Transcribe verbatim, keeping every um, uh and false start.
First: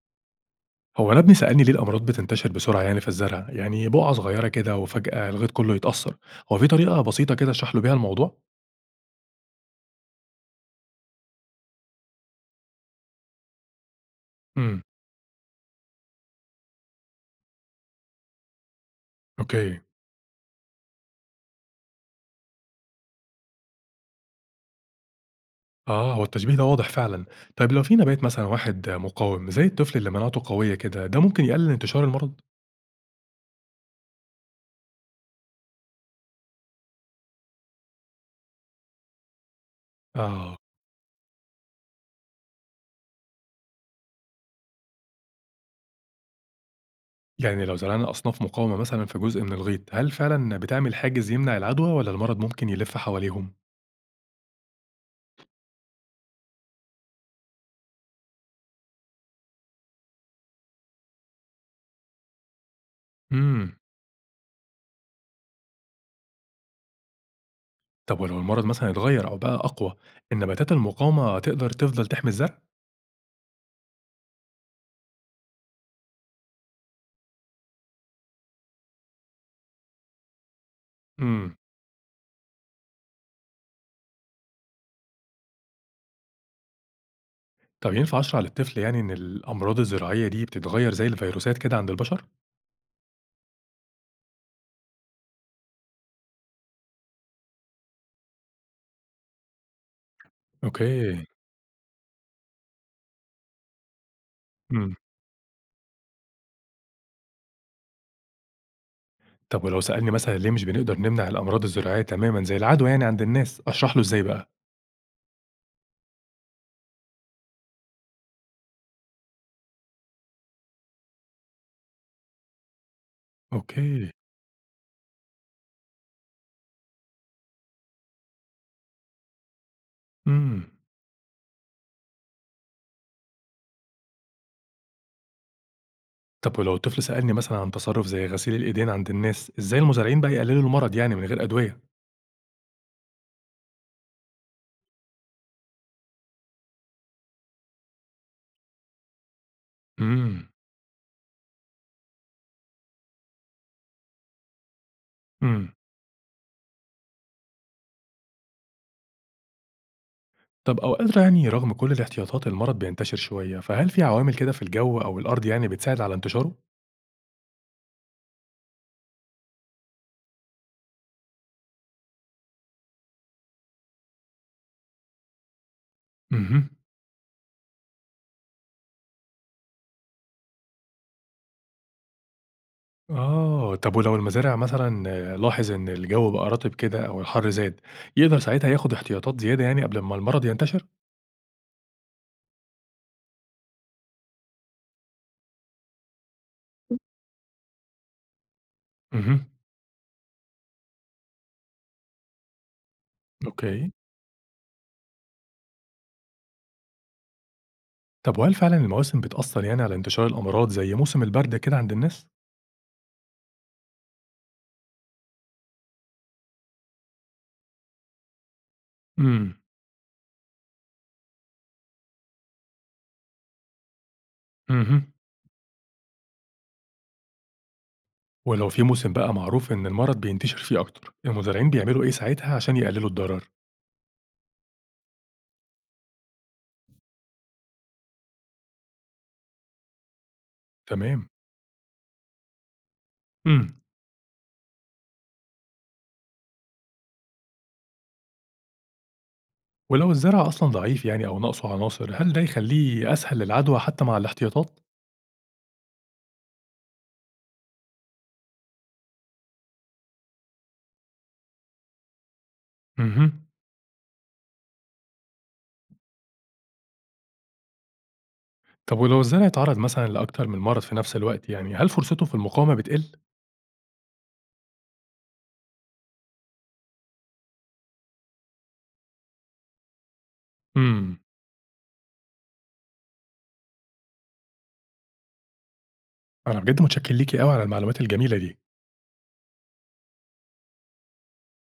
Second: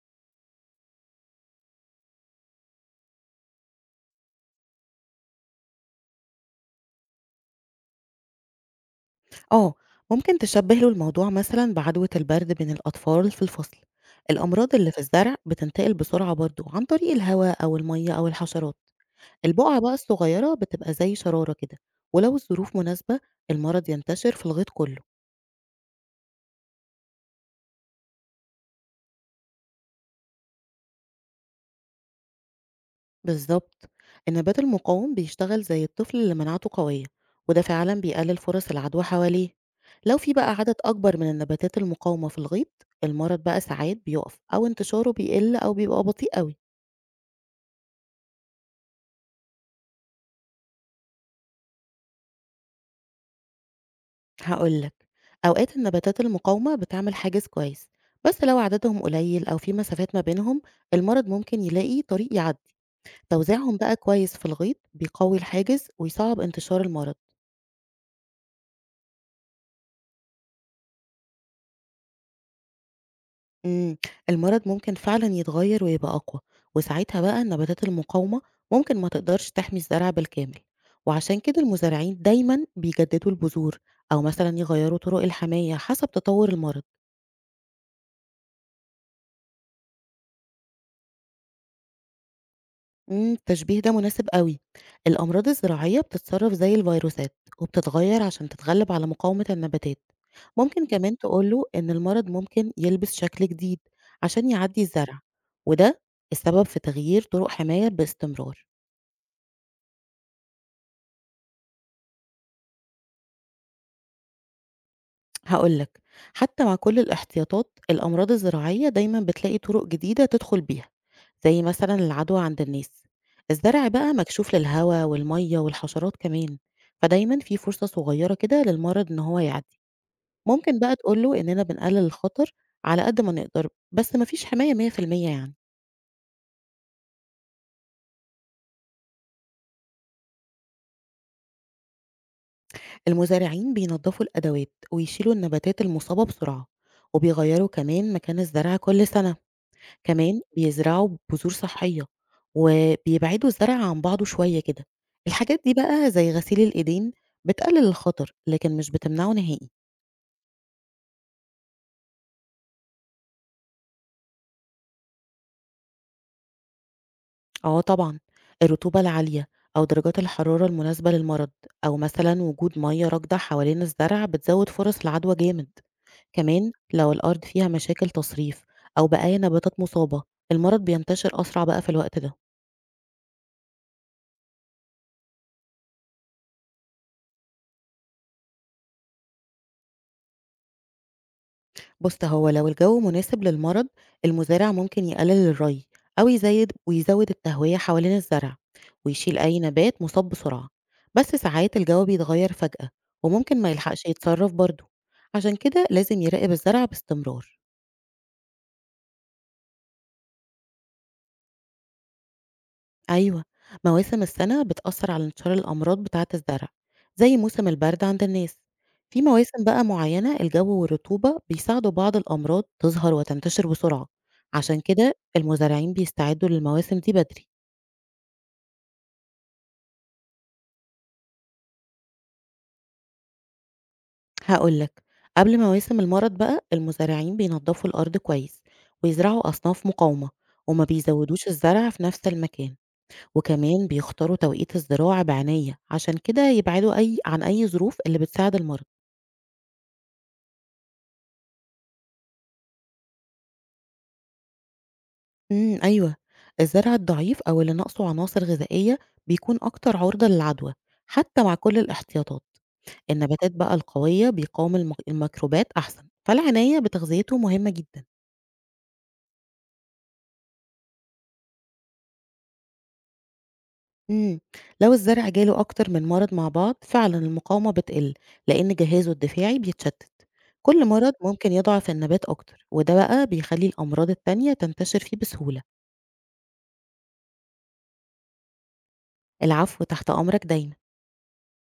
هو أنا ابني سألني ليه الأمراض بتنتشر بسرعة يعني في الزرع؟ يعني بقعة صغيرة كده وفجأة الغيط كله يتأثر، هو في طريقة بسيطة كده أشرح له بيها الموضوع؟ آه، ممكن تشبّه له الموضوع مثلًا بعدوى البرد بين الأطفال في الفصل، الأمراض امم اللي في الزرع بتنتقل بسرعة برضه عن طريق الهواء أو المَيّة أو الحشرات، البقع أوكي، بقى الصغيرة بتبقى زي شرارة كده، ولو الظروف مناسبة المرض ينتشر في الغيط كله. آه هو التشبيه ده واضح فعلا، طيب لو في نبات مثلا واحد مقاوم زي الطفل اللي مناعته قوية كده ده ممكن يقلل انتشار المرض؟ بالضبط، النبات المقاوم بيشتغل زي الطفل اللي مناعته قوية، وده فعلًا بيقلل فرص العدوى حواليه. لو في بقى آه عدد أكبر من النباتات المقاومة في الغيط، المرض بقى ساعات بيقف أو انتشاره بيقل أو بيبقى بطيء أوي. يعني لو زرعنا أصناف مقاومة مثلا في جزء من الغيط هل فعلا بتعمل حاجز يمنع العدوى ولا المرض ممكن يلف حواليهم؟ هاقول لك، أوقات النباتات المقاومة بتعمل حاجز كويس، بس لو عددهم قليل أو في مسافات ما بينهم المرض ممكن يلاقي طريق يعدي. امم توزيعهم بقى كويس في الغيط بيقوي الحاجز ويصعب انتشار المرض. طب ولو المرض مثلا اتغير أو بقى أقوى النباتات المقاومة تقدر تفضل تحمي الزرع؟ امم المرض ممكن فعلا يتغير ويبقى أقوى، وساعتها بقى النباتات المقاومة ممكن ما تقدرش تحمي الزرع بالكامل، وعشان امم كده المزارعين دايما بيجددوا البذور أو مثلا يغيروا طرق الحماية حسب تطور المرض. طب ينفع أشرح للطفل يعني إن الأمراض الزراعية دي بتتغيّر زي الفيروسات كده عند البشر؟ إمم، التشبيه ده مناسب أوي. الأمراض الزراعية بتتصرف زي الفيروسات، وبتتغير عشان تتغلب على مقاومة النباتات. ممكن كمان أوكي، تقول له إن المرض ممكن يلبس شكل جديد عشان يعدي إمم. الزرع، وده السبب في تغيير طرق حماية باستمرار. طب ولو سألني مثلًا ليه مش بنقدر نمنع الأمراض الزراعية تمامًا زي العدوى يعني عند الناس، أشرح له إزاي بقى؟ هاقول لك، حتى مع كل الاحتياطات الأمراض الزراعية دايمًا بتلاقي طرق جديدة تدخل بيها، زي مثلًا العدوى عند الناس. الزرع أوكي، بقى مكشوف للهوا والمَيّة والحشرات كمان، فدايمًا في فرصة صغيرة كده للمرض إن هو يعدي. إمم. ممكن بقى تقول له إننا بنقلل الخطر على قد ما نقدر، بس ما فيش حماية مية في المية يعني. طب ولو الطفل سألني مثلًا عن تصرُّف زي غسيل الإيدين عند الناس، إزاي المزارعين بقى يقللوا المرض يعني من غير أدوية؟ المزارعين بينضفوا الأدوات ويشيلوا النباتات المصابة بسرعة، وبيغيروا كمان مكان الزرع كل سنة. كمان إمم، بيزرعوا بذور صحية، وبيبعدوا الزرع عن بعضه شوية كده. الحاجات إمم. دي بقى زي غسيل الإيدين بتقلل الخطر، لكن مش بتمنعه نهائي. طب أوقات يعني رغم كل الاحتياطات المرض بينتشر شوية، فهل في عوامل كده في الجو أو الأرض يعني بتساعد على انتشاره؟ آه طبعًا، الرطوبة العالية أو درجات الحرارة المناسبة للمرض أو مثلًا وجود مية راكدة حوالين الزرع بتزود فرص العدوى جامد. اهم. كمان لو الأرض فيها مشاكل تصريف أو بقايا نباتات مصابة، المرض بينتشر أسرع بقى في الوقت ده. آه، طب ولو المزارع مثلًا آه، لاحظ إن الجو بقى رطب كده أو الحر زاد، يقدر ساعتها ياخد احتياطات زيادة يعني قبل ما المرض ينتشر؟ بُص، هو لو الجو مناسب للمرض، المزارع ممكن يقلل الري أو يزيد ويزود التهوية حوالين الزرع ويشيل اهم، أي نبات مصاب بسرعة، بس ساعات الجو بيتغير فجأة وممكن ما أوكي. يلحقش يتصرف برضه، عشان كده لازم يراقب الزرع باستمرار. طب وهل فعلًا المواسم بتأثر يعني على انتشار الأمراض زي موسم البرد كده عند الناس؟ أيوه، مواسم السنة بتأثّر على انتشار الأمراض بتاعة الزرع، زي موسم البرد عند الناس. في امم، مواسم بقى معيّنة الجو والرطوبة بيساعدوا بعض الأمراض تظهر وتنتشر بسرعة، عشان اهم. كده المزارعين بيستعدوا للمواسم دي بدري. ولو في موسم بقى معروف إن المرض بينتشر فيه أكتر، المزارعين بيعملوا إيه ساعتها عشان يقللوا الضرر؟ هاقول لك، قبل مواسم المرض بقى المزارعين بينضّفوا الأرض كويس، ويزرعوا أصناف مقاومة، وما تمام. بيزوّدوش الزرع في نفس المكان، امم، وكمان بيختاروا توقيت الزراعة بعناية، عشان كده يبعدوا أي عن أي ظروف اللي بتساعد المرض. ولو الزرع أصلًا ضعيف يعني أو ناقصه عناصر، هل ده يخليه أسهل للعدوى حتى مع الاحتياطات؟ إمم، أيوه، الزرع الضعيف أو اللي ناقصه عناصر غذائية بيكون أكتر عُرضة للعدوى، حتى مع كل الاحتياطات، اهم. النباتات بقى القوية بيقاوم الم الميكروبات أحسن، فالعناية بتغذيته مهمة جدًا. طب ولو الزرع اتعرض مثلًا لأكتر من مرض في نفس الوقت يعني، هل فرصته في المقاومة بتقل؟ إمم، لو الزرع جاله أكتر من مرض مع بعض فعلًا المقاومة بتقل، لإن جهازه الدفاعي بيتشتت، كل مرض إمم، ممكن يضعف النبات أكتر، وده بقى بيخلي الأمراض التانية تنتشر فيه بسهولة. أنا بجد متشكر ليكِ أوي على المعلومات الجميلة دي. العفو، تحت أمرك دايمًا.